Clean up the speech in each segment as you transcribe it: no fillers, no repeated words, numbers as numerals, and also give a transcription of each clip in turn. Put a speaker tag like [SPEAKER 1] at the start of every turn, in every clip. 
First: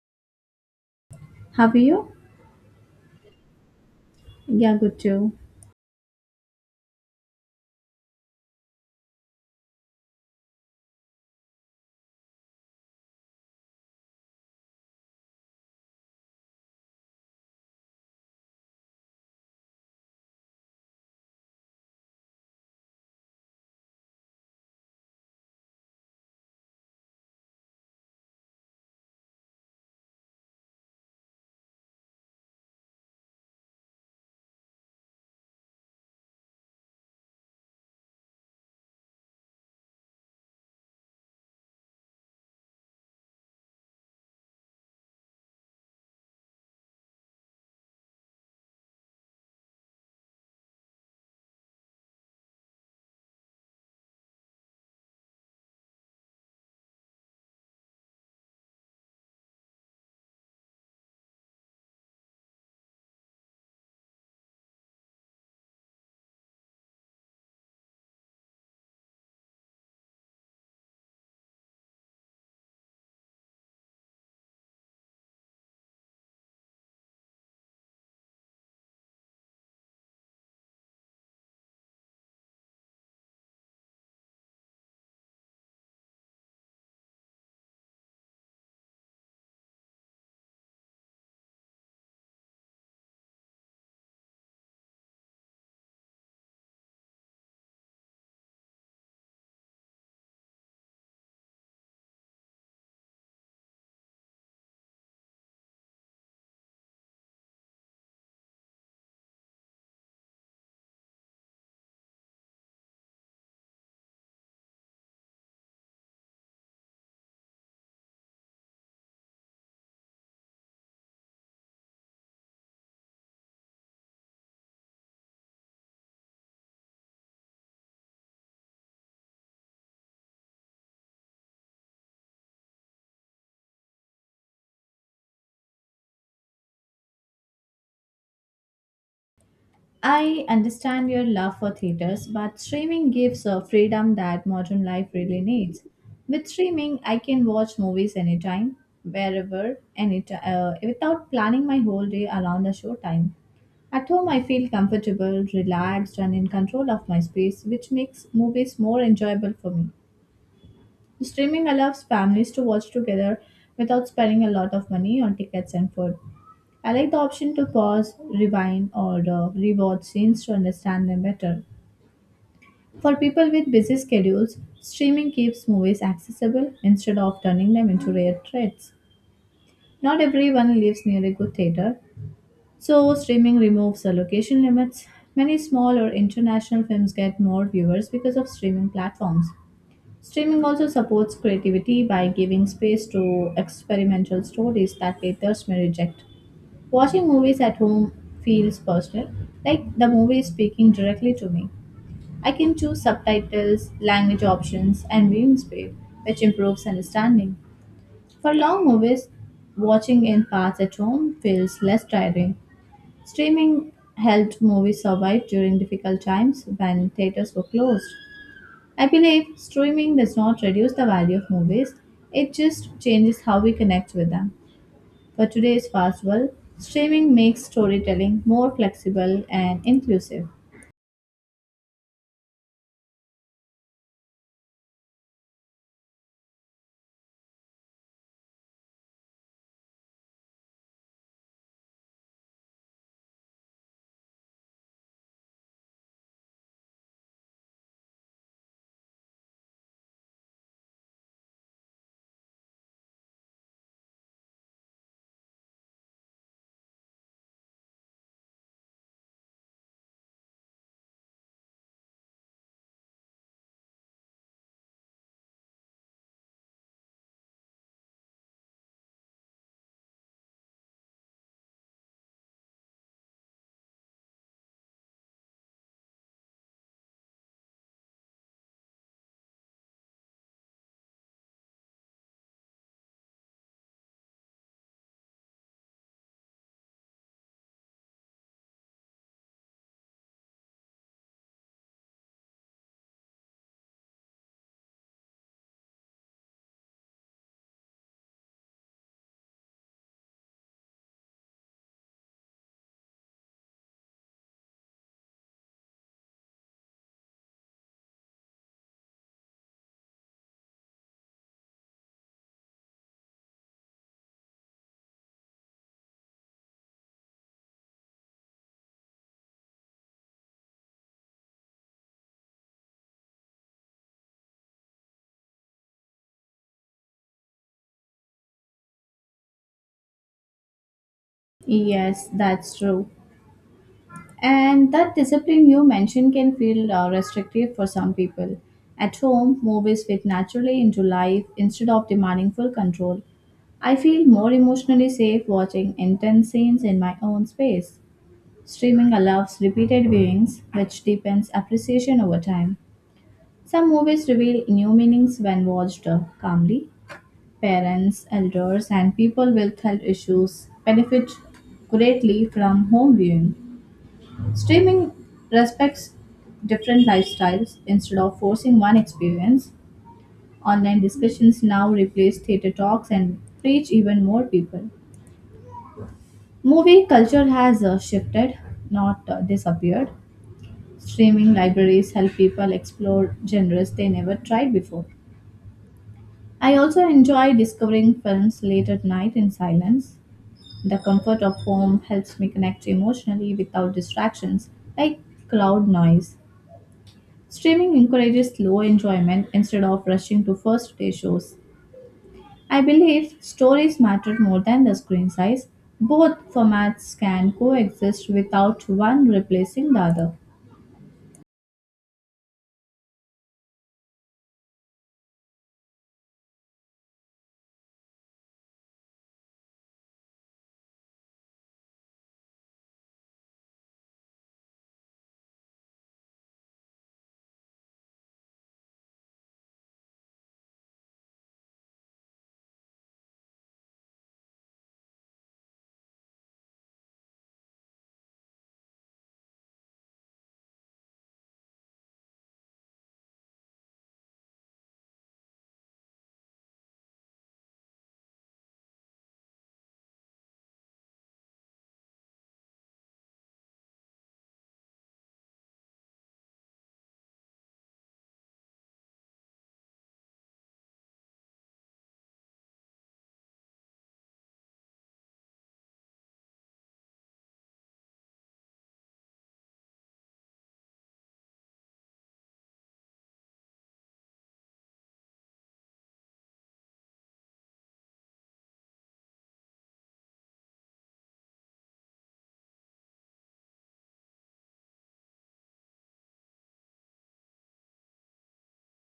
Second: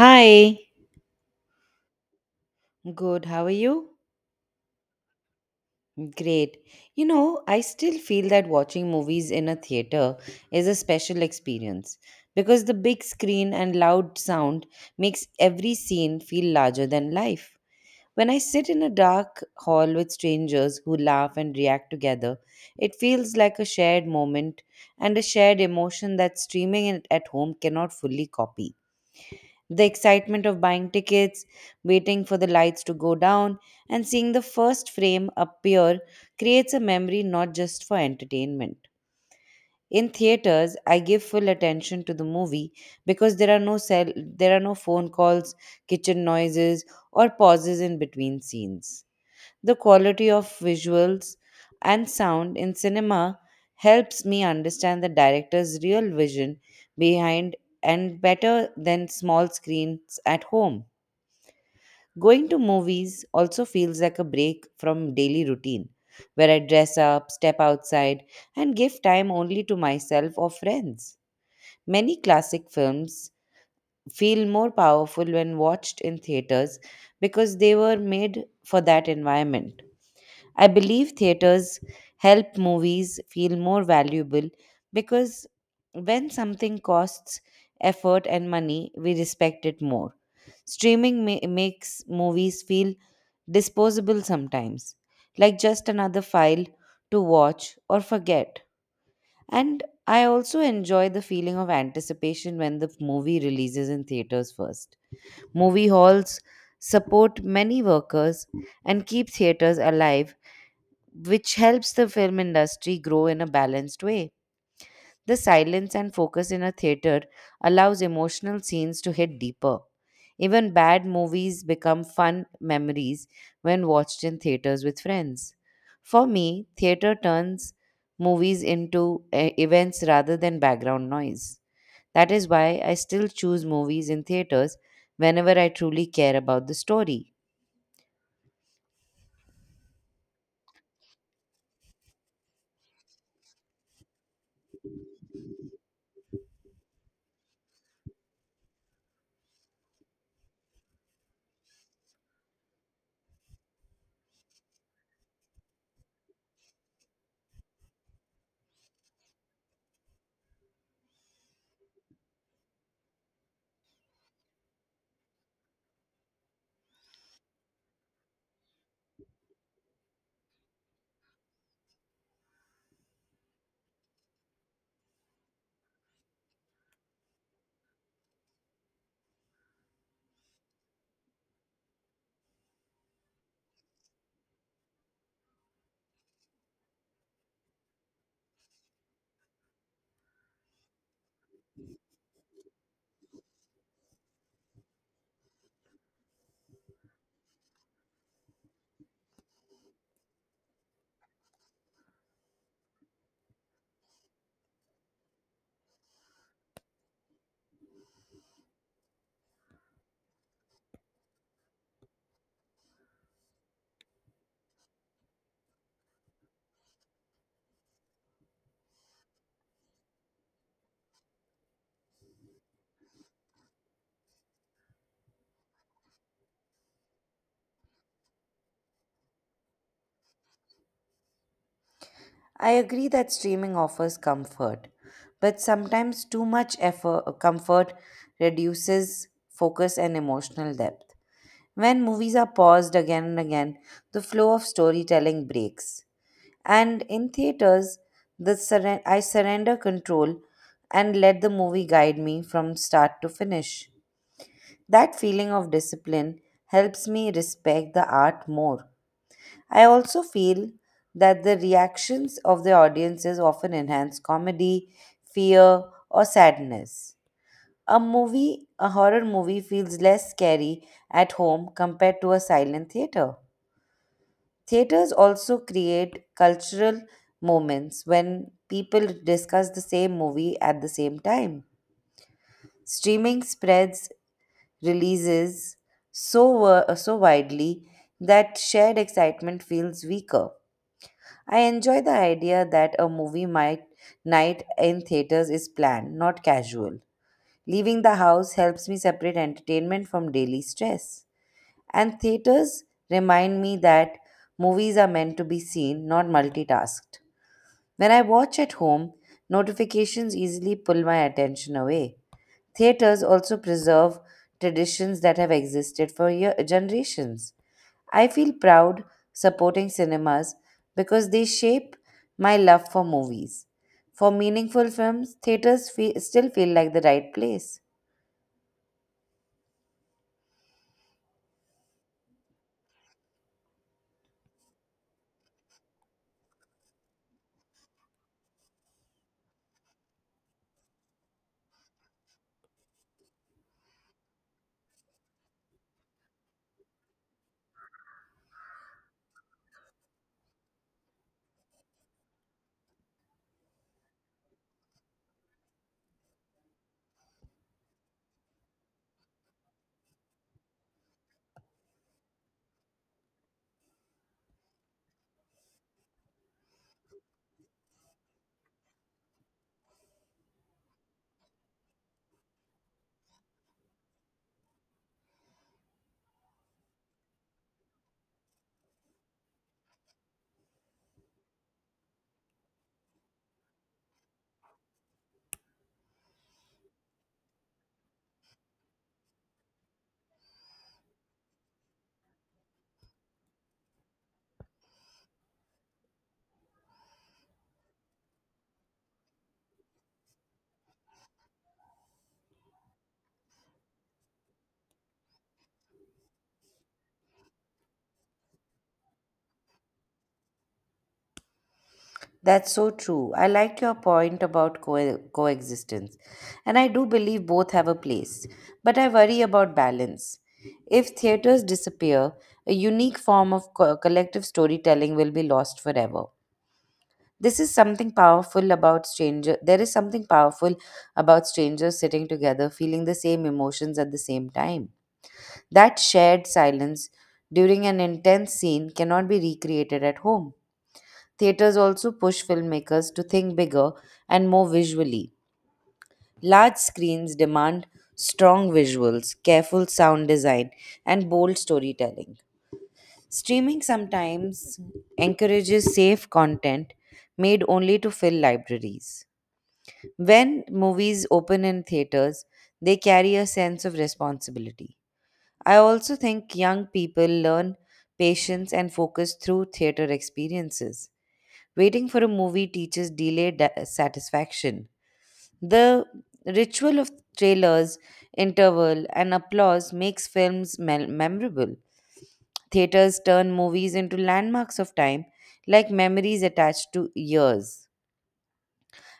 [SPEAKER 1] Hi,
[SPEAKER 2] Have you?
[SPEAKER 1] good. How are you?
[SPEAKER 2] Yeah, good too.
[SPEAKER 1] Great. I still feel that watching movies in a theater is a special experience because the big screen and loud sound makes every scene feel larger than life. When I sit in a dark hall with strangers who laugh and react together, it feels like a shared moment and a shared emotion that streaming it at home cannot fully copy. The excitement of buying tickets, waiting for the lights to go down, and seeing the first frame appear creates a memory not just for entertainment. In theaters, I give full attention to the movie because there are no phone calls, kitchen noises, or pauses in between scenes. The quality of visuals and sound in cinema helps me understand the director's real vision behind and better than small screens at home. Going to movies also feels like a break from daily routine, where I dress up, step outside, and give time only to myself or friends. Many classic films feel more powerful when watched in theaters because they were made for that environment. I believe theaters help movies feel more valuable because when something costs effort and money, we respect it more. Streaming makes movies feel disposable sometimes, like just another file to watch or forget. And I also enjoy the feeling of anticipation when the movie releases in theaters first. Movie halls support many workers and keep theaters alive, which helps the film industry grow in a balanced way. The silence and focus in a theater allows emotional scenes to hit deeper. Even bad movies become fun memories when watched in theaters with friends. For me, theater turns movies into events rather than background noise. That is why I still choose movies in theaters whenever I truly care about the story.
[SPEAKER 2] I understand your love for theaters, but streaming gives a freedom that modern life really needs. With streaming, I can watch movies anytime, wherever, anytime, without planning my whole day around the show time. At home, I feel comfortable, relaxed, and in control of my space, which makes movies more enjoyable for me. Streaming allows families to watch together without spending a lot of money on tickets and food. I like the option to pause, rewind, or rewatch scenes to understand them better. For people with busy schedules, streaming keeps movies accessible instead of turning them into rare treats. Not everyone lives near a good theater, so streaming removes the location limits. Many small or international films get more viewers because of streaming platforms. Streaming also supports creativity by giving space to experimental stories that theaters may reject. Watching movies at home feels personal, like the movie is speaking directly to me. I can choose subtitles, language options, and viewing speed, which improves understanding. For long movies, watching in parts at home feels less tiring. Streaming helped movies survive during difficult times when theaters were closed. I believe streaming does not reduce the value of movies, it just changes how we connect with them. For today's festival, streaming makes storytelling more flexible and inclusive.
[SPEAKER 1] I agree that streaming offers comfort, but sometimes too much effort, comfort reduces focus and emotional depth. When movies are paused again and again, the flow of storytelling breaks. And in theaters, I surrender control and let the movie guide me from start to finish. That feeling of discipline helps me respect the art more. I also feel that the reactions of the audiences often enhance comedy, fear, or sadness. A horror movie feels less scary at home compared to a silent theater. Theaters also create cultural moments when people discuss the same movie at the same time. Streaming spreads releases so widely that shared excitement feels weaker. I enjoy the idea that a movie might night in theaters is planned, not casual. Leaving the house helps me separate entertainment from daily stress. And theaters remind me that movies are meant to be seen, not multitasked. When I watch at home, notifications easily pull my attention away. Theaters also preserve traditions that have existed for generations. I feel proud supporting cinemas because they shape my love for movies. For meaningful films, theaters still feel like the right place.
[SPEAKER 2] Yes, that's true. And that discipline you mentioned can feel restrictive for some people. At home, movies fit naturally into life instead of demanding full control. I feel more emotionally safe watching intense scenes in my own space. Streaming allows repeated viewings, which deepens appreciation over time. Some movies reveal new meanings when watched calmly. Parents, elders, and people with health issues benefit greatly from home viewing. Streaming respects different lifestyles instead of forcing one experience. Online discussions now replace theater talks and reach even more people. Movie culture has shifted, not disappeared. Streaming libraries help people explore genres they never tried before. I also enjoy discovering films late at night in silence. The comfort of home helps me connect emotionally without distractions like cloud noise. Streaming encourages slow enjoyment instead of rushing to first day shows. I believe stories matter more than the screen size. Both formats can coexist without one replacing the other.
[SPEAKER 1] That's so true. I like your point about coexistence, and I do believe both have a place, but I worry about balance. If theaters disappear, a unique form of collective storytelling will be lost forever. This is something powerful about stranger. There is something powerful about strangers sitting together, feeling the same emotions at the same time. That shared silence during an intense scene cannot be recreated at home. Theaters also push filmmakers to think bigger and more visually. Large screens demand strong visuals, careful sound design, and bold storytelling. Streaming sometimes encourages safe content made only to fill libraries. When movies open in theaters, they carry a sense of responsibility. I also think young people learn patience and focus through theater experiences. Waiting for a movie teaches delayed satisfaction. The ritual of trailers, interval, and applause makes films memorable. Theaters turn movies into landmarks of time, like memories attached to years.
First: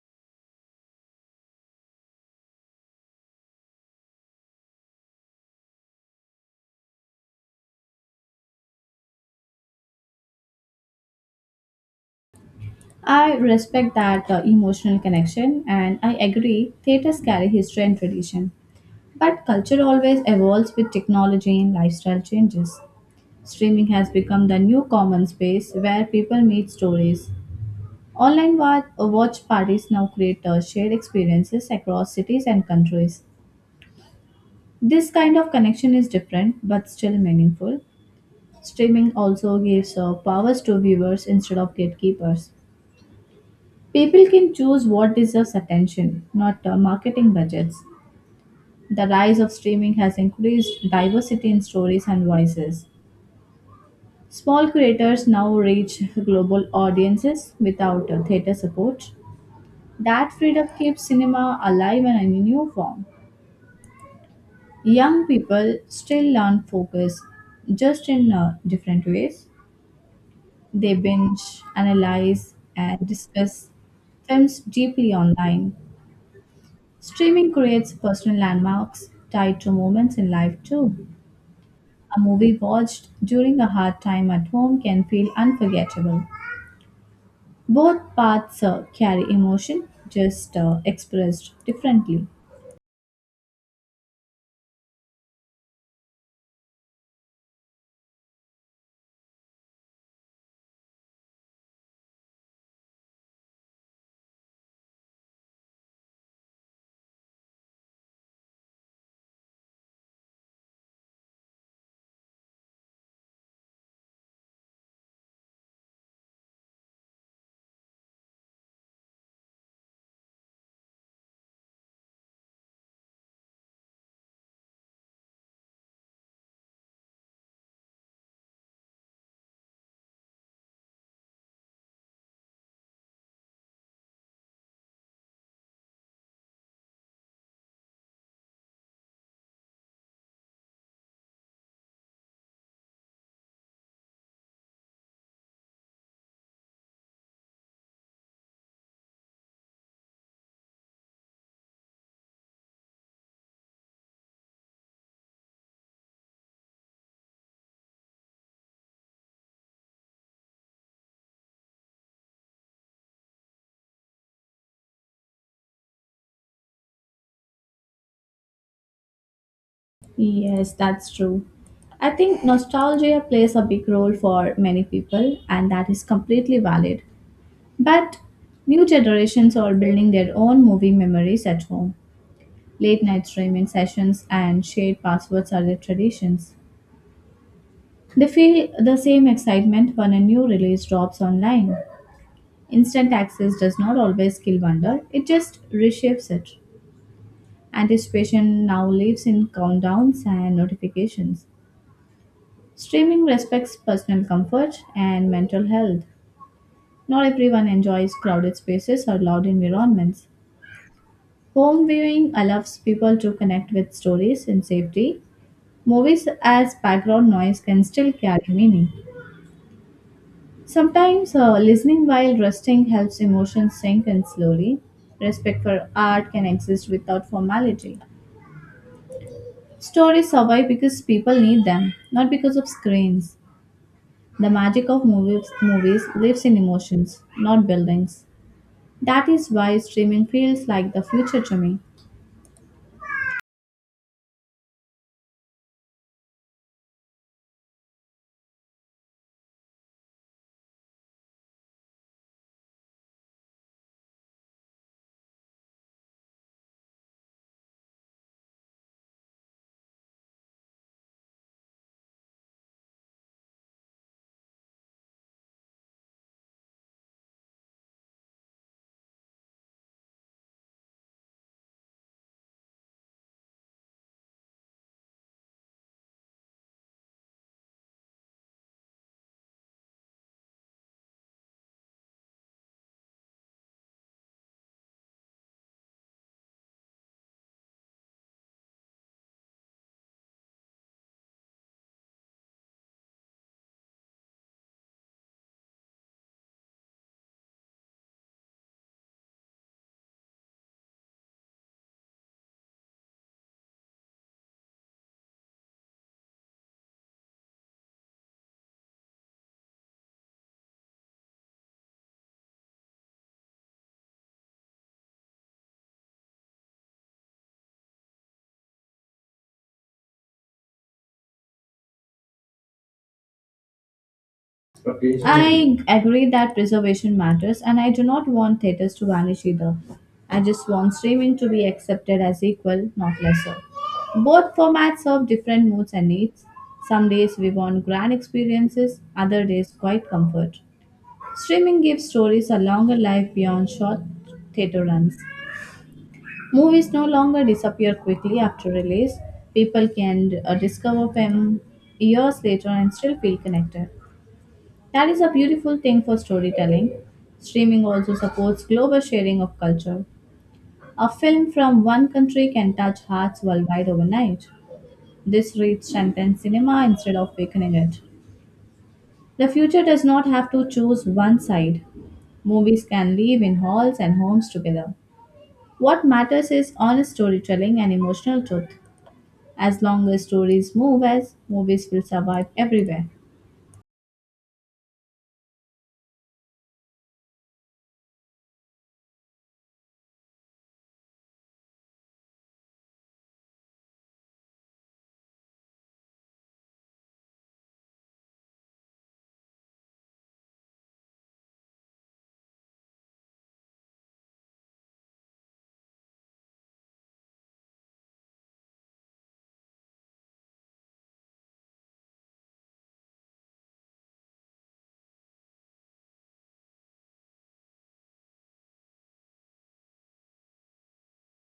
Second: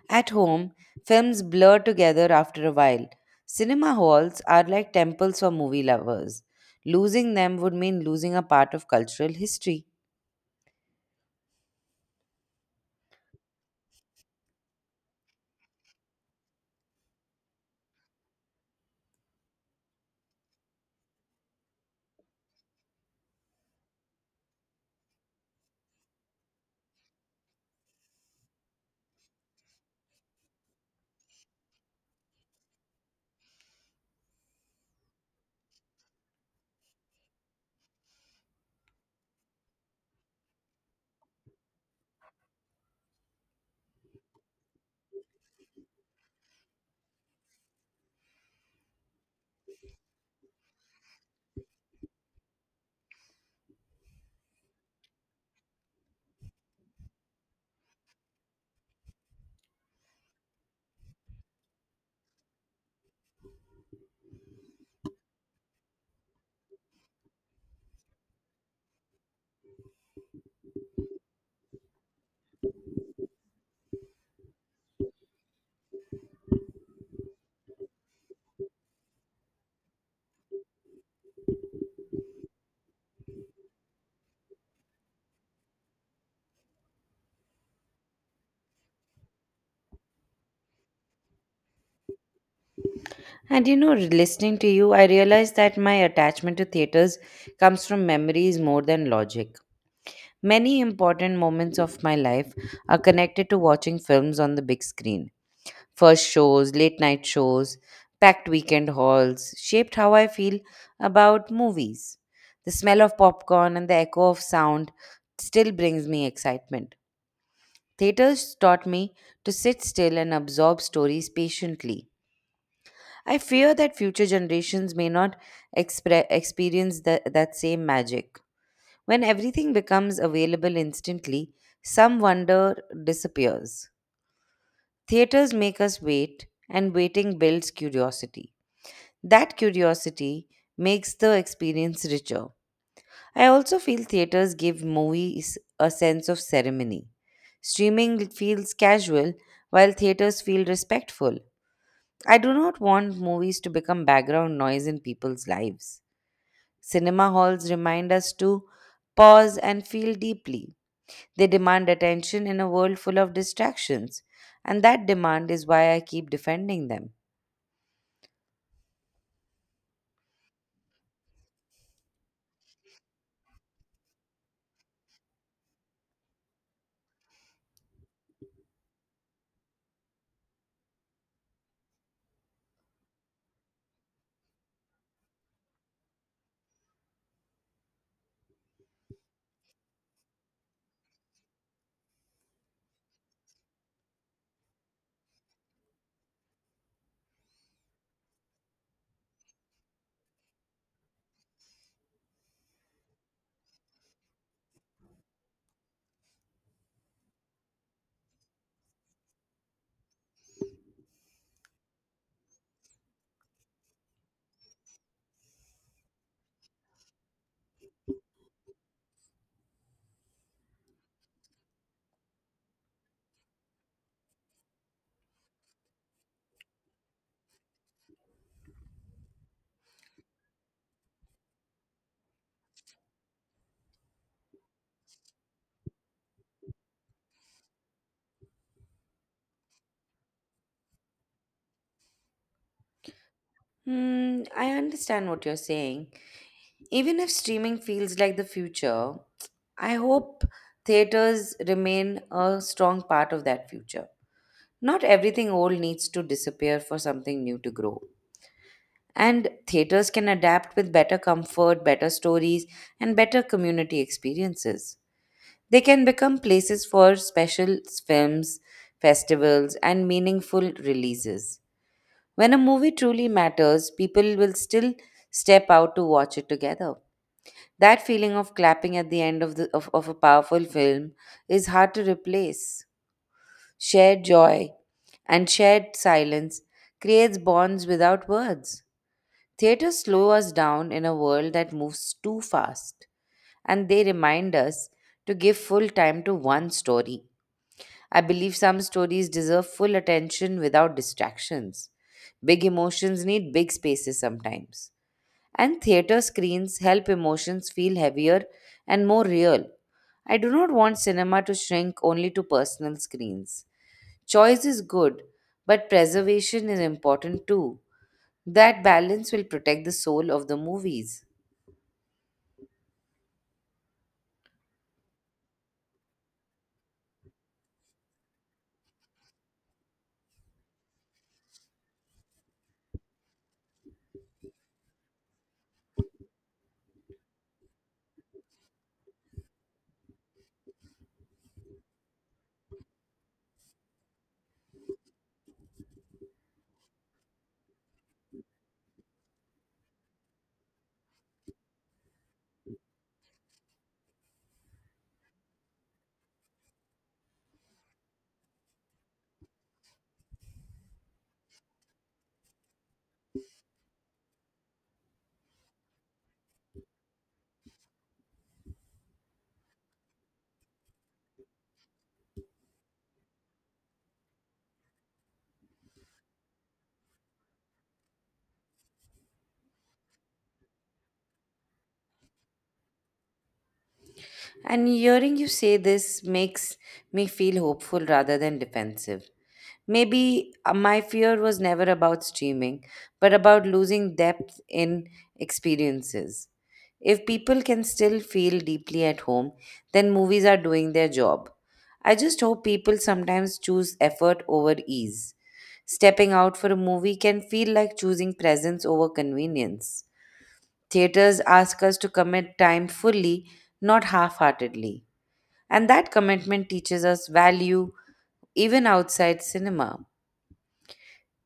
[SPEAKER 1] At home, films blur together after a while. Cinema halls are like temples for movie lovers. Losing them would mean losing a part of cultural history.
[SPEAKER 2] I respect that emotional connection and I agree theaters carry history and tradition. But culture always evolves with technology and lifestyle changes. Streaming has become the new common space where people meet stories. Online watch parties now create shared experiences across cities and countries. This kind of connection is different but still meaningful. Streaming also gives powers to viewers instead of gatekeepers. People can choose what deserves attention, not marketing budgets. The rise of streaming has increased diversity in stories and voices. Small creators now reach global audiences without theater support. That freedom keeps cinema alive and in a new form. Young people still learn focus just in different ways. They binge, analyze, and discuss films deeply online. Streaming creates personal landmarks tied to moments in life, too. A movie watched during a hard time at home can feel unforgettable. Both paths carry emotion, just expressed differently.
[SPEAKER 1] And listening to you, I realize that my attachment to theaters comes from memories more than logic. Many important moments of my life are connected to watching films on the big screen. First shows, late night shows, packed weekend halls shaped how I feel about movies. The smell of popcorn and the echo of sound still brings me excitement. Theaters taught me to sit still and absorb stories patiently. I fear that future generations may not experience that same magic. When everything becomes available instantly, some wonder disappears. Theaters make us wait, and waiting builds curiosity. That curiosity makes the experience richer. I also feel theaters give movies a sense of ceremony. Streaming feels casual, while theaters feel respectful. I do not want movies to become background noise in people's lives. Cinema halls remind us to pause and feel deeply. They demand attention in a world full of distractions, and that demand is why I keep defending them.
[SPEAKER 2] Yes, that's true. I think nostalgia plays a big role for many people, and that is completely valid. But new generations are building their own movie memories at home. Late night streaming sessions and shared passwords are their traditions. They feel the same excitement when a new release drops online. Instant access does not always kill wonder, it just reshapes it. Anticipation now lives in countdowns and notifications. Streaming respects personal comfort and mental health. Not everyone enjoys crowded spaces or loud environments. Home viewing allows people to connect with stories in safety. Movies as background noise can still carry meaning. Sometimes listening while resting helps emotions sink in slowly. Respect for art can exist without formality. Stories survive because people need them, not because of screens. The magic of movies, lives in emotions, not buildings. That is why streaming feels like the future to me.
[SPEAKER 1] I understand what you're saying. Even if streaming feels like the future, I hope theaters remain a strong part of that future. Not everything old needs to disappear for something new to grow. And theaters can adapt with better comfort, better stories, and better community experiences. They can become places for special films, festivals, and meaningful releases. When a movie truly matters, people will still step out to watch it together. That feeling of clapping at the end of a powerful film is hard to replace. Shared joy and shared silence creates bonds without words. Theater slow us down in a world that moves too fast, and they remind us to give full time to one story. I believe some stories deserve full attention without distractions. Big emotions need big spaces sometimes. And theater screens help emotions feel heavier and more real. I do not want cinema to shrink only to personal screens. Choice is good, but preservation is important too. That balance will protect the soul of the movies.
[SPEAKER 2] I agree that preservation matters, and I do not want theaters to vanish either. I just want streaming to be accepted as equal, not lesser. Both formats serve different moods and needs. Some days we want grand experiences, other days quiet comfort. Streaming gives stories a longer life beyond short theater runs. Movies no longer disappear quickly after release. People can discover them years later and still feel connected. That is a beautiful thing for storytelling. Streaming also supports global sharing of culture. A film from one country can touch hearts worldwide overnight. This reach strengthens cinema instead of weakening it. The future does not have to choose one side. Movies can live in halls and homes together. What matters is honest storytelling and emotional truth. As long as movies will survive everywhere.
[SPEAKER 1] And hearing you say this makes me feel hopeful rather than defensive. Maybe my fear was never about streaming, but about losing depth in experiences. If people can still feel deeply at home, then movies are doing their job. I just hope people sometimes choose effort over ease. Stepping out for a movie can feel like choosing presence over convenience. Theaters ask us to commit time fully, not half heartedly. And that commitment teaches us value even outside cinema.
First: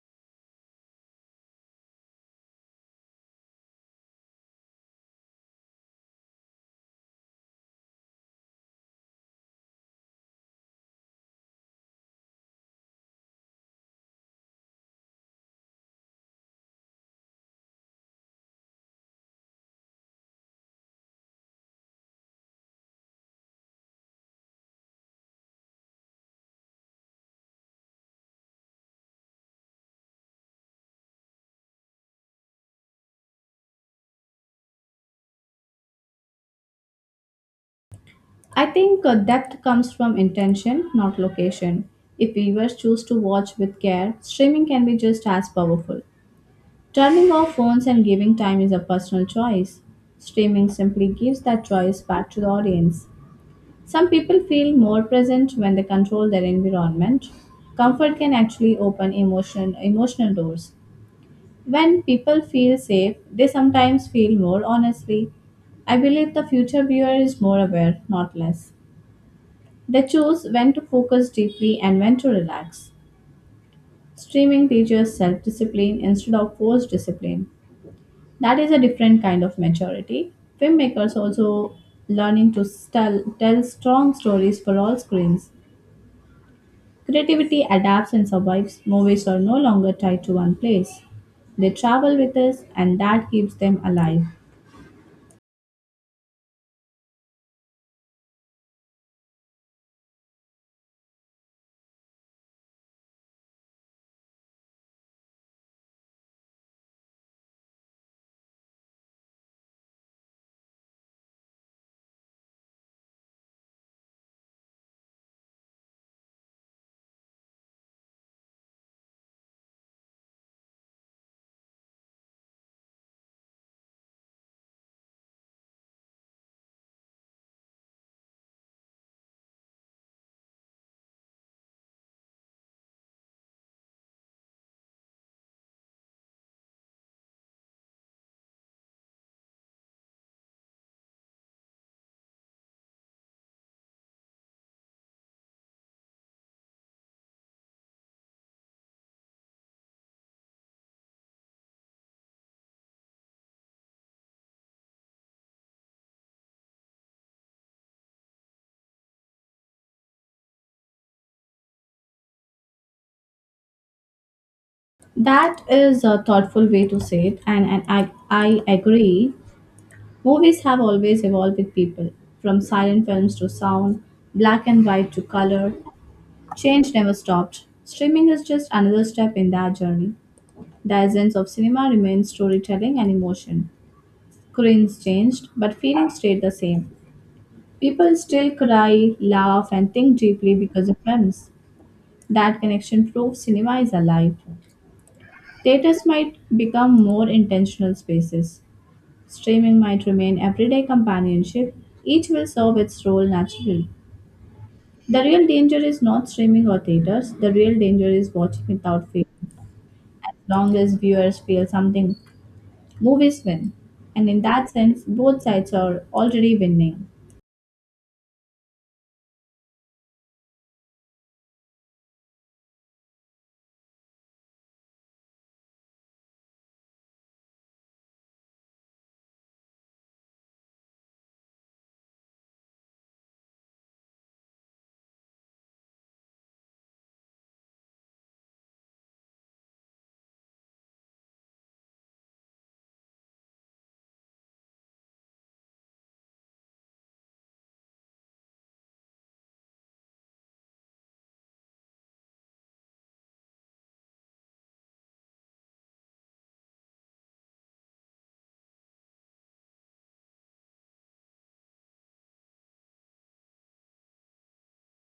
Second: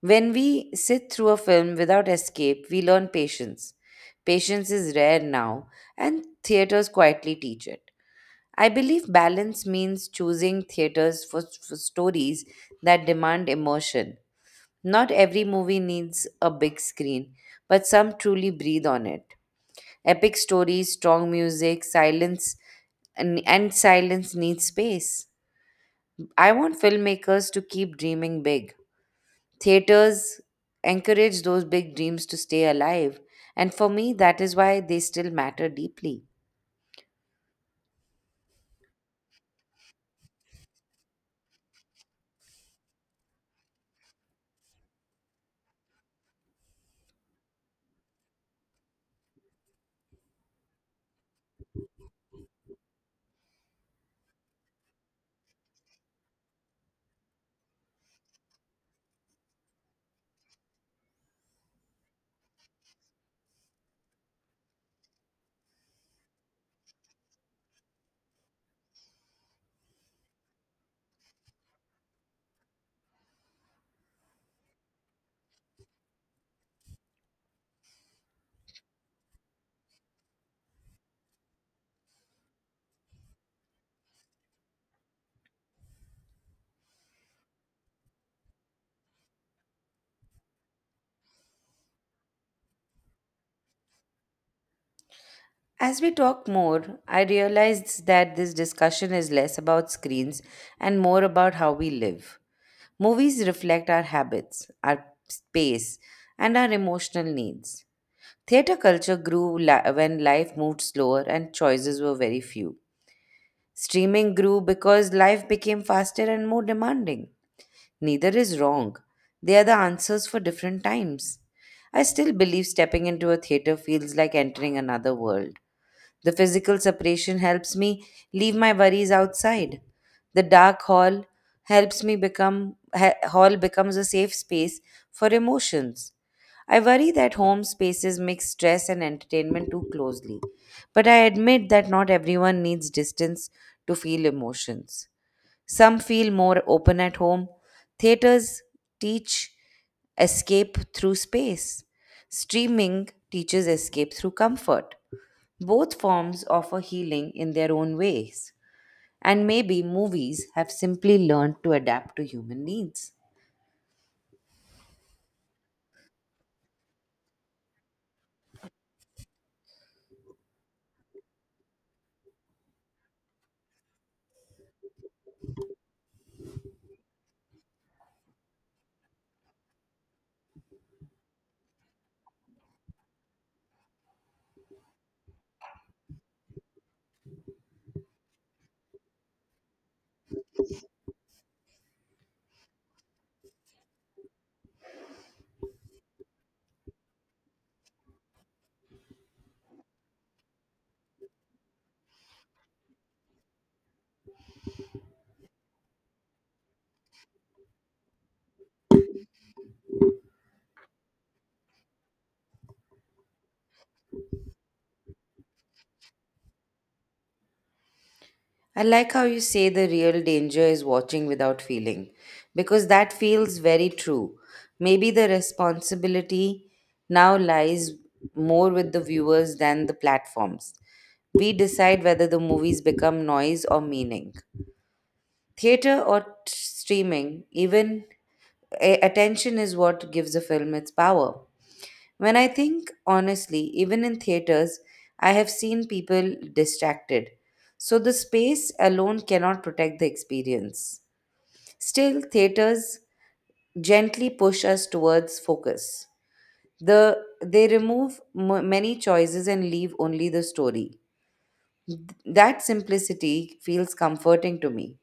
[SPEAKER 1] When we sit through a film without escape, we learn patience. Patience is rare now, and theaters quietly teach it. I believe balance means choosing theaters for stories that demand immersion. Not every movie needs a big screen, but some truly breathe on it. Epic stories, strong music, silence, and silence needs space. I want filmmakers to keep dreaming big. Theaters encourage those big dreams to stay alive, and for me, that is why they still matter deeply.
[SPEAKER 2] I think depth comes from intention, not location. If viewers choose to watch with care, streaming can be just as powerful. Turning off phones and giving time is a personal choice. Streaming simply gives that choice back to the audience. Some people feel more present when they control their environment. Comfort can actually open emotional doors. When people feel safe, they sometimes feel more honestly. I believe the future viewer is more aware, not less. They choose when to focus deeply and when to relax. Streaming teaches self discipline instead of forced discipline. That is a different kind of maturity. Filmmakers also learning to tell strong stories for all screens. Creativity adapts and survives. Movies are no longer tied to one place. They travel with us, and that keeps them alive.
[SPEAKER 1] As we talk more, I realized that this discussion is less about screens and more about how we live. Movies reflect our habits, our space, and our emotional needs. Theatre culture grew when life moved slower and choices were very few. Streaming grew because life became faster and more demanding. Neither is wrong, they are the answers for different times. I still believe stepping into a theatre feels like entering another world. The physical separation helps me leave my worries outside. The dark hall helps me become ha- hall becomes a safe space for emotions. I worry that home spaces mix stress and entertainment too closely. But I admit that not everyone needs distance to feel emotions. Some feel more open at home. Theaters teach escape through space. Streaming teaches escape through comfort. Both forms offer healing in their own ways, and maybe movies have simply learned to adapt to human needs.
[SPEAKER 2] That is a thoughtful way to say it, and I agree. Movies have always evolved with people, from silent films to sound, black and white to color. Change never stopped. Streaming is just another step in that journey. The essence of cinema remains storytelling and emotion. Screens changed, but feelings stayed the same. People still cry, laugh, and think deeply because of films. That connection proves cinema is alive. Theaters might become more intentional spaces. Streaming might remain everyday companionship, each will serve its role naturally. The real danger is not streaming or theaters, the real danger is watching without fear. As long as viewers feel something, movies win. And in that sense, both sides are already winning.
[SPEAKER 1] I like how you say the real danger is watching without feeling, because that feels very true. Maybe the responsibility now lies more with the viewers than the platforms. We decide whether the movies become noise or meaning. Theater or streaming, even attention is what gives a film its power. When I think honestly, even in theaters, I have seen people distracted. So the space alone cannot protect the experience. Still, theaters gently push us towards focus. The, they remove many choices and leave only the story. That simplicity feels comforting to me.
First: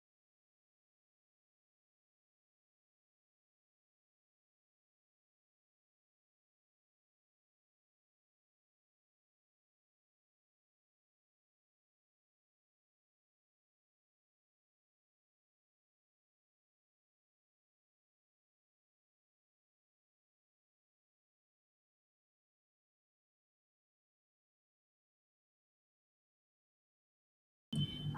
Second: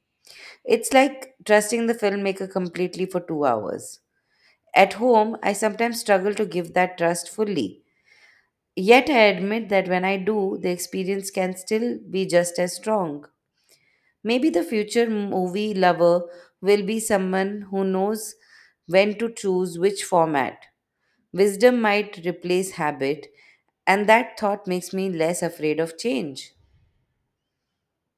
[SPEAKER 1] It's like trusting the filmmaker completely for 2 hours. At home, I sometimes struggle to give that trust fully. Yet I admit that when I do, the experience can still be just as strong. Maybe the future movie lover will be someone who knows when to choose which format. Wisdom might replace habit, and that thought makes me less afraid of change.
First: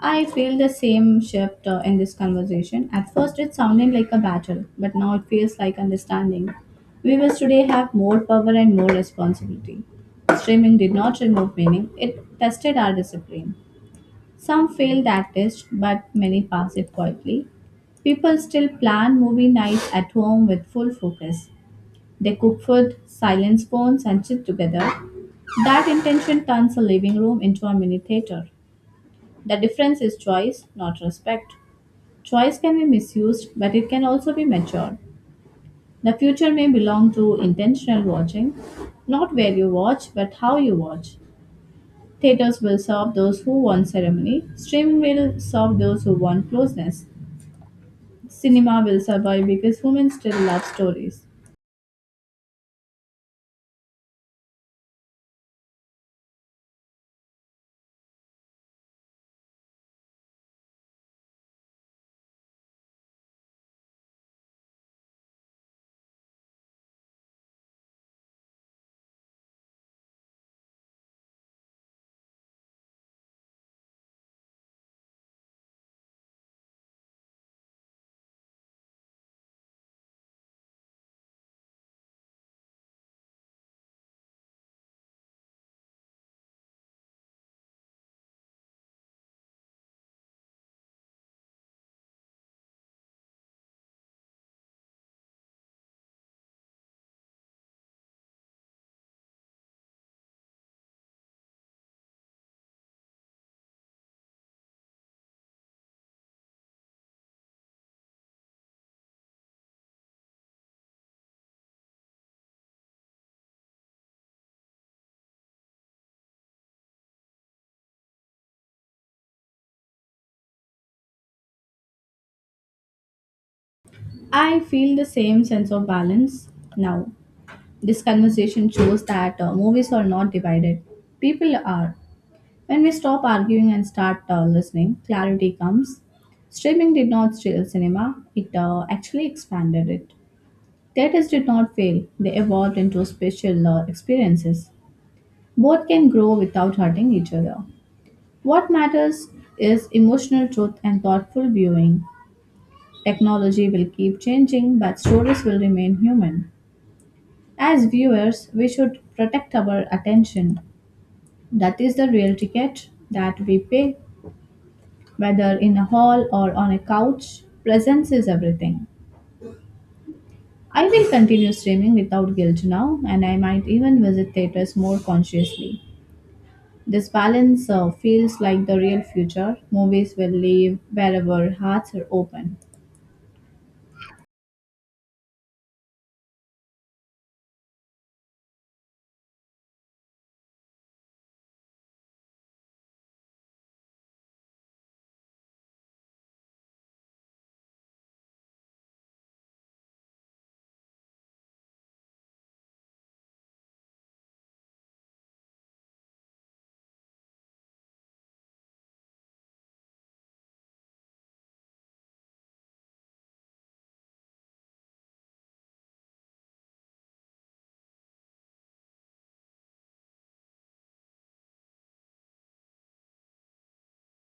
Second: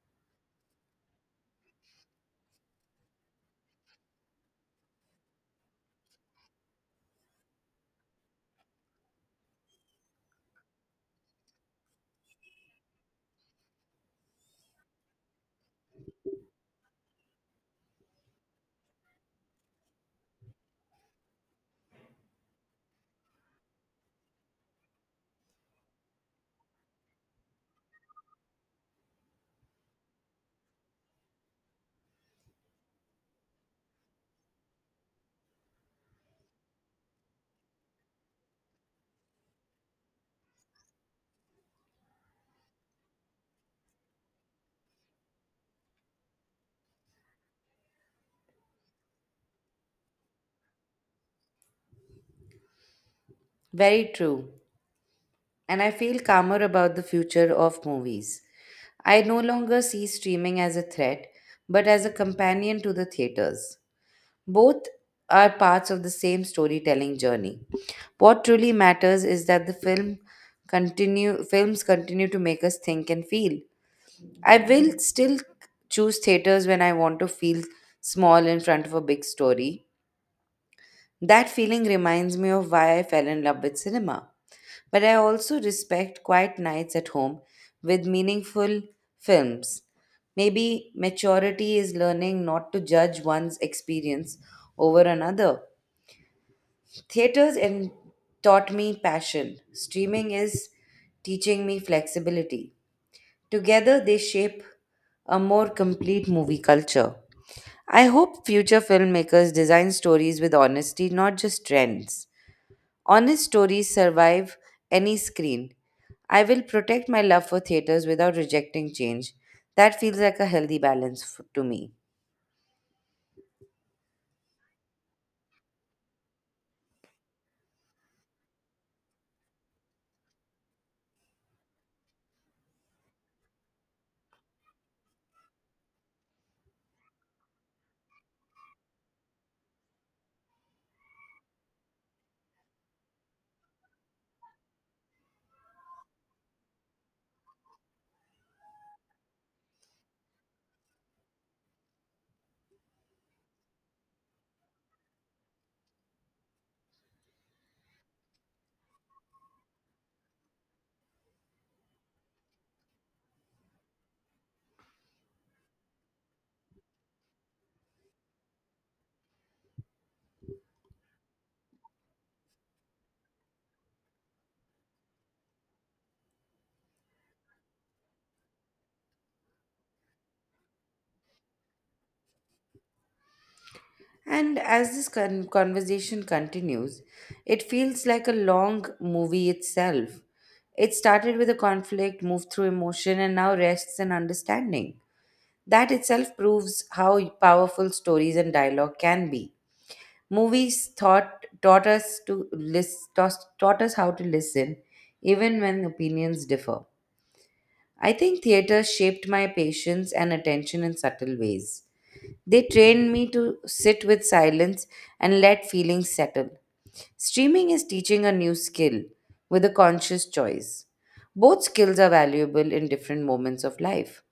[SPEAKER 2] I feel the same shift in this conversation. At first, it sounded like a battle, but now it feels like understanding. Viewers today have more power and more responsibility. Streaming did not remove meaning, it tested our discipline. Some fail that test, but many pass it quietly. People still plan movie nights at home with full focus. They cook food, silence phones, and sit together. That intention turns a living room into a mini theater. The difference is choice, not respect. Choice can be misused, but it can also be matured. The future may belong to intentional watching, not where you watch, but how you watch. Theaters will serve those who want ceremony. Streaming will serve those who want closeness. Cinema will survive because women still love stories.
[SPEAKER 1] Very true. And I feel calmer about the future of movies. I no longer see streaming as a threat, but as a companion to the theaters. Both are parts of the same storytelling journey. What truly matters is that the film continue films continue to make us think and feel. I will still choose theaters when I want to feel small in front of a big story. That feeling reminds me of why I fell in love with cinema. But I also respect quiet nights at home with meaningful films. Maybe maturity is learning not to judge one's experience over another. Theaters and Taught me passion. Streaming is teaching me flexibility. Together, they shape a more complete movie culture. I hope future filmmakers design stories with honesty, not just trends. Honest stories survive any screen. I will protect my love for theaters without rejecting change. That feels like a healthy balance to me.
[SPEAKER 2] I feel the same sense of balance now. This conversation shows that movies are not divided. People are. When we stop arguing and start listening, clarity comes. Streaming did not steal cinema, it actually expanded it. Theaters did not fail, they evolved into special experiences. Both can grow without hurting each other. What matters is emotional truth and thoughtful viewing. Technology will keep changing, but stories will remain human. As viewers, we should protect our attention. That is the real ticket that we pay, whether in a hall or on a couch. Presence is everything. I will continue streaming without guilt now, and I might even visit theaters more consciously. This balance feels like the real future. Movies will live wherever hearts are open.
[SPEAKER 1] And as this conversation continues, it feels like a long movie itself. It started with a conflict, moved through emotion, and now rests in understanding. That itself proves how powerful stories and dialogue can be. Movies taught us how to listen, even when opinions differ. I think theater shaped my patience and attention in subtle ways. They trained me to sit with silence and let feelings settle. Streaming is teaching a new skill with a conscious choice. Both skills are valuable in different moments of life.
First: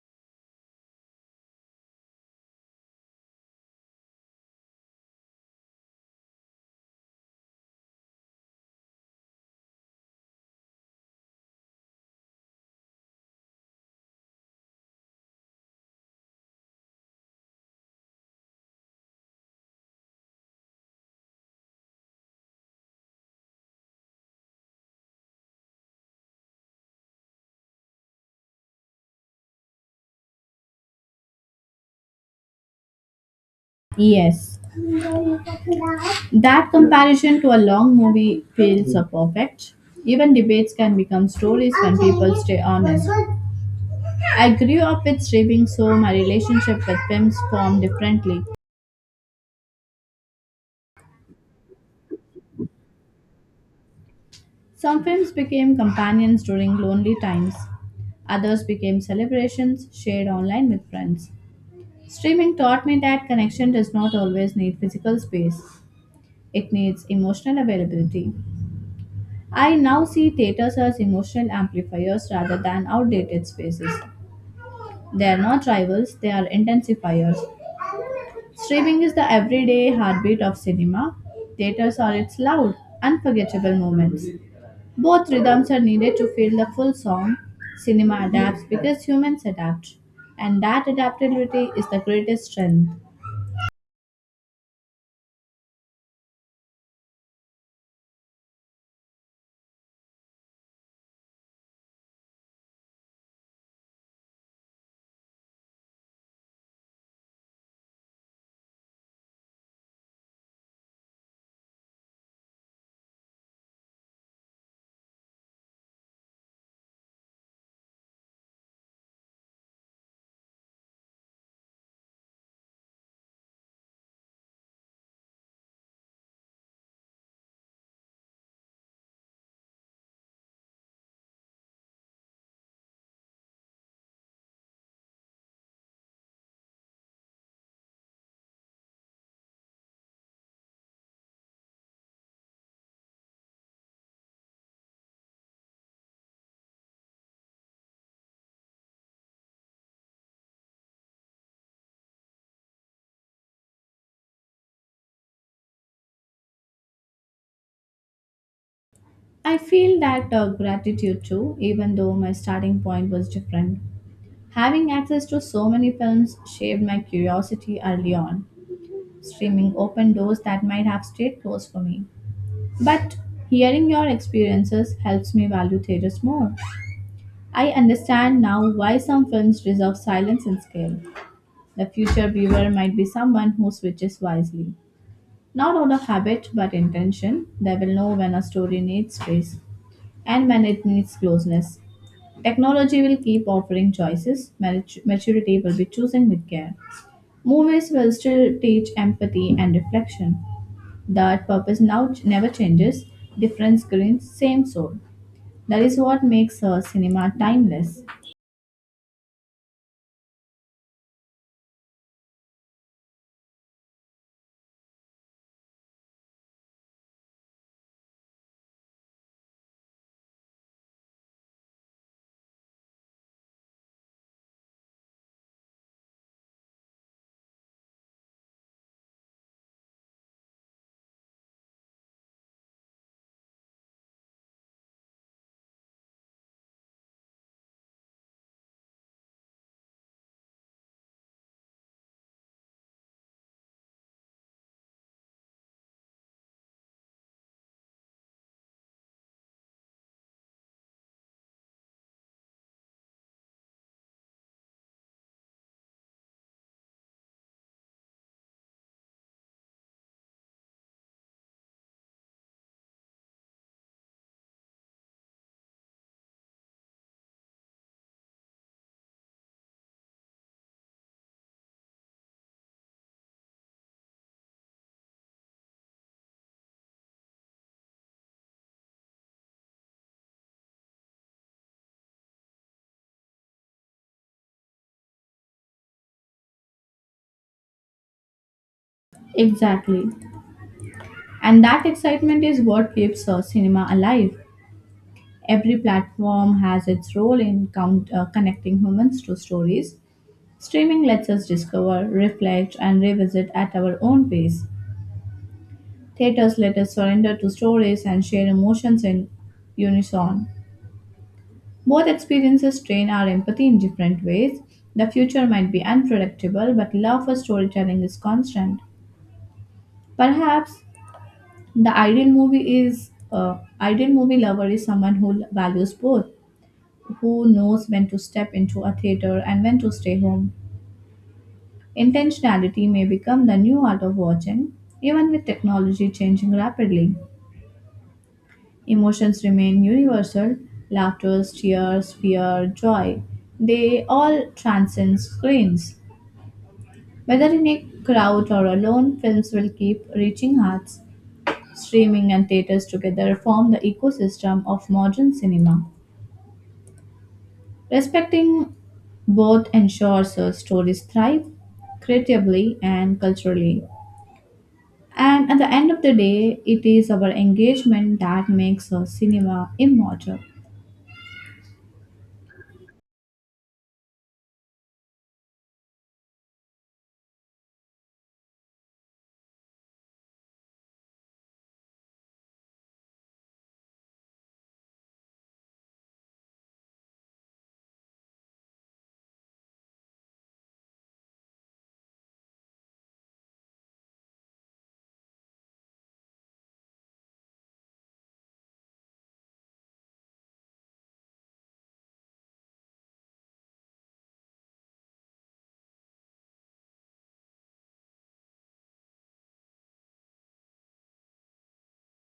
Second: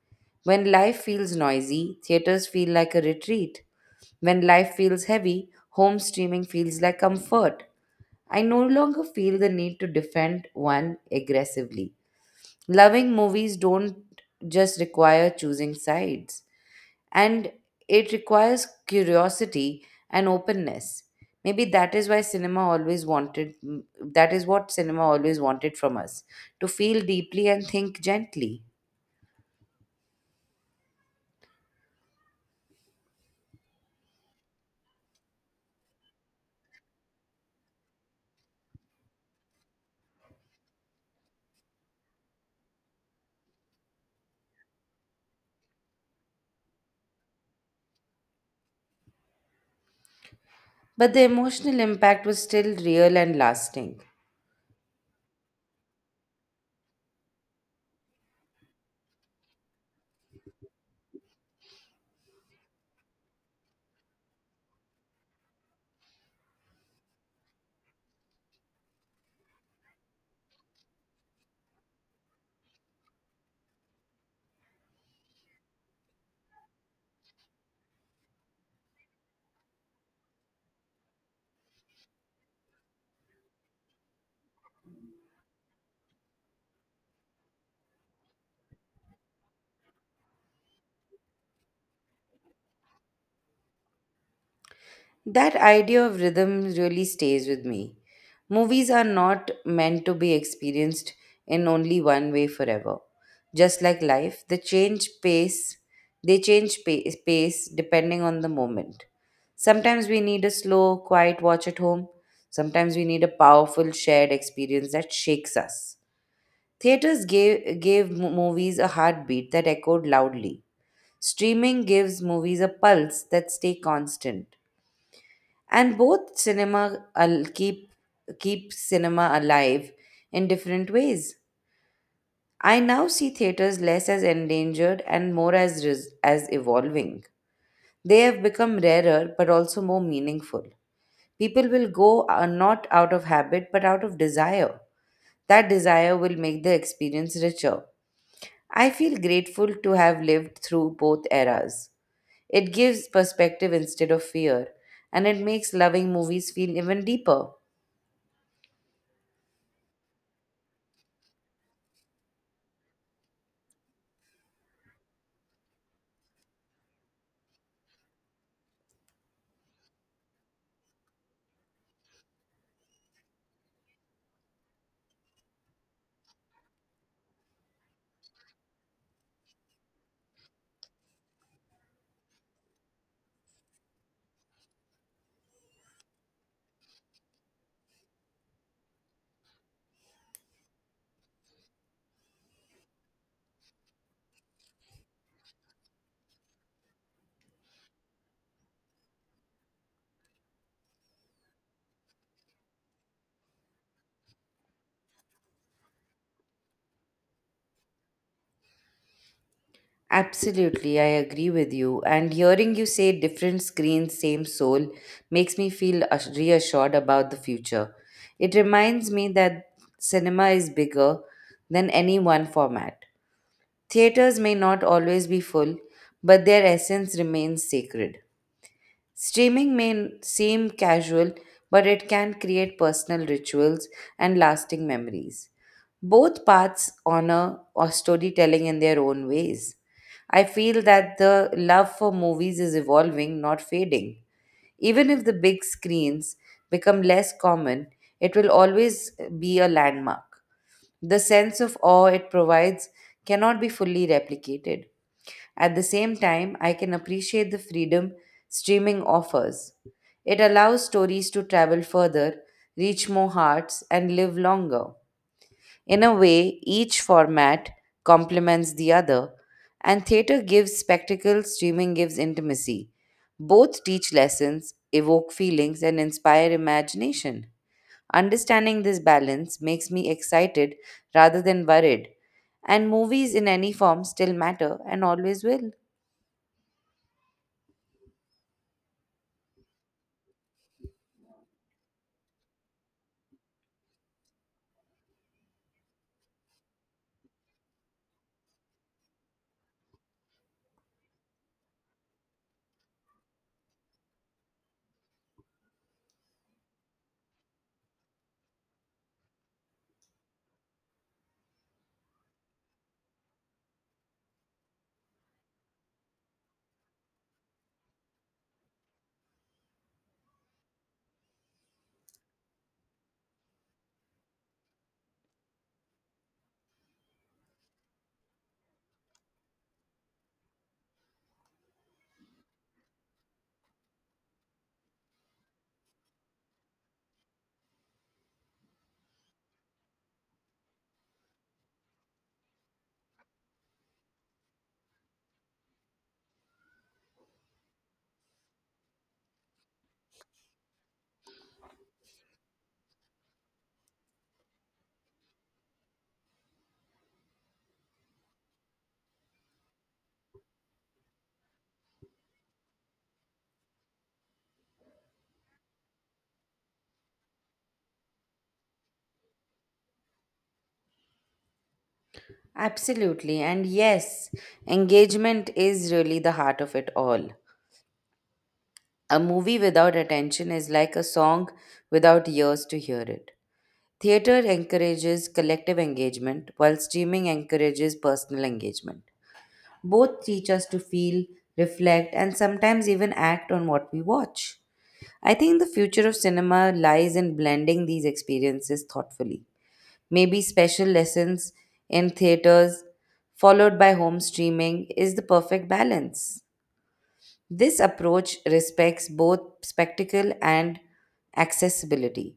[SPEAKER 1] When life feels noisy, theaters feel like a retreat. When life feels heavy, home streaming feels like comfort. I no longer feel the need to defend one aggressively. Loving movies don't just require choosing sides, and it requires curiosity and openness. Maybe that is what cinema always wanted from us, to feel deeply and think gently,
[SPEAKER 2] Yes, that comparison to a long movie feels perfect. Even debates can become stories when people stay honest. I grew up with streaming, so my relationship with films formed differently.
[SPEAKER 1] but the emotional impact was still real and lasting.
[SPEAKER 2] Some films became companions during lonely times, others became celebrations shared online with friends. Streaming taught me that connection does not always need physical space. It needs emotional availability. I now see theaters as emotional amplifiers rather than outdated spaces. They are not rivals, they are intensifiers. Streaming is the everyday heartbeat of cinema. Theaters are its loud, unforgettable moments. Both rhythms are needed to feel the full song. Cinema adapts because humans adapt, and that adaptability is the greatest strength.
[SPEAKER 1] That idea of rhythm really stays with me. Movies are not meant to be experienced in only one way forever. Just like life, they change pace, depending on the moment. Sometimes we need a slow, quiet watch at home. Sometimes we need a powerful shared experience that shakes us. Theaters gave movies a heartbeat that echoed loudly. Streaming gives movies a pulse that stay constant, and both cinema al- keep keep cinema alive in different ways. I now see theaters less as endangered and more as as evolving. They have become rarer but also more meaningful. People will go, not out of habit but out of desire. That desire will make the experience richer. I feel grateful to have lived through both eras. It gives perspective instead of fear, and it makes loving movies feel even deeper.
[SPEAKER 2] I feel that gratitude too, even though my starting point was different. Having access to so many films shaped my curiosity early on. Streaming opened doors that might have stayed closed for me. But hearing your experiences helps me value theaters more. I understand now why some films deserve silence and scale. The future viewer might be someone who switches wisely. Not out of habit but intention, they will know when a story needs space and when it needs closeness. Technology will keep offering choices. Maturity will be choosing with care. Movies will still teach empathy and reflection. That purpose now never changes. Different screens, same soul. That is what makes cinema timeless.
[SPEAKER 1] Absolutely, I agree with you. And hearing you say different screens, same soul makes me feel reassured about the future. It reminds me that cinema is bigger than any one format. Theaters may not always be full, but their essence remains sacred. Streaming may seem casual, but it can create personal rituals and lasting memories. Both paths honor or storytelling in their own ways. I feel that the love for movies is evolving, not fading. Even if the big screens become less common, it will always be a landmark. The sense of awe it provides cannot be fully replicated. At the same time, I can appreciate the freedom streaming offers. It allows stories to travel further, reach more hearts, and live longer. In a way, each format complements the other, and theatre gives spectacle, streaming gives intimacy. Both teach lessons, evoke feelings, and inspire imagination. Understanding this balance makes me excited rather than worried. And movies in any form still matter and always will.
[SPEAKER 2] Exactly. And that excitement is what keeps cinema alive. Every platform has its role in connecting humans to stories. Streaming lets us discover, reflect, and revisit at our own pace. Theaters let us surrender to stories and share emotions in unison. Both experiences train our empathy in different ways. The future might be unpredictable, but love for storytelling is constant. Perhaps the ideal movie lover is someone who values both, who knows when to step into a theater and when to stay home. Intentionality may become the new art of watching, even with technology changing rapidly. Emotions remain universal: laughter, tears, fear, joy. They all transcend screens. Whether in a crowd or alone, films will keep reaching hearts. Streaming and theaters together form the ecosystem of modern cinema. Respecting both ensures stories thrive creatively and culturally. And at the end of the day, it is our engagement that makes cinema immortal.
[SPEAKER 1] Absolutely. And yes, engagement is really the heart of it all. A movie without attention is like a song without ears to hear it. Theatre encourages collective engagement, while streaming encourages personal engagement. Both teach us to feel, reflect, and sometimes even act on what we watch. I think the future of cinema lies in blending these experiences thoughtfully. Maybe special lessons in theaters followed by home streaming is the perfect balance. This approach respects both spectacle and accessibility.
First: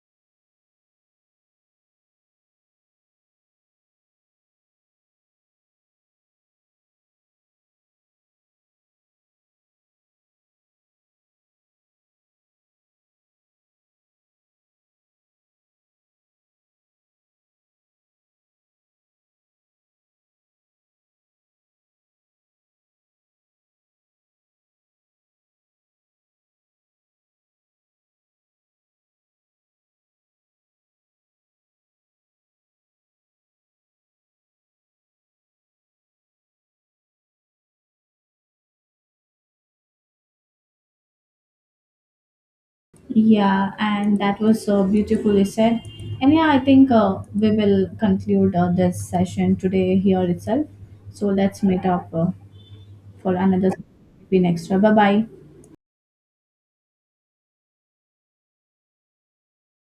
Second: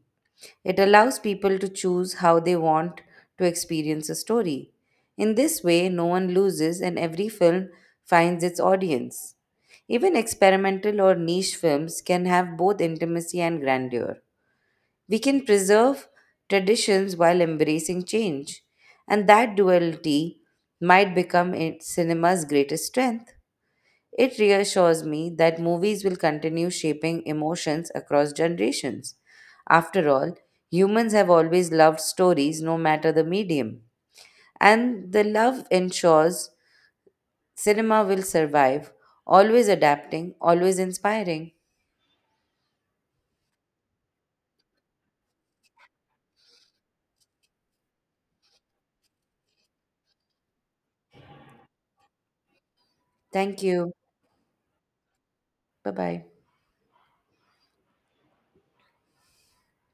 [SPEAKER 1] It allows people to choose how they want to experience a story. In this way, no one loses and every film finds its audience. Even experimental or niche films can have both intimacy and grandeur. We can preserve traditions while embracing change, and that duality might become cinema's greatest strength. It reassures me that movies will continue shaping emotions across generations. After all, humans have always loved stories, no matter the medium. And the love ensures cinema will survive, always adapting, always inspiring.
[SPEAKER 2] Yeah, and that was so beautifully said. And yeah, I think we will conclude this session today here itself. So let's meet up. For
[SPEAKER 1] Thank
[SPEAKER 2] another
[SPEAKER 1] you.
[SPEAKER 2] Spin Extra. Bye bye.
[SPEAKER 1] Bye bye.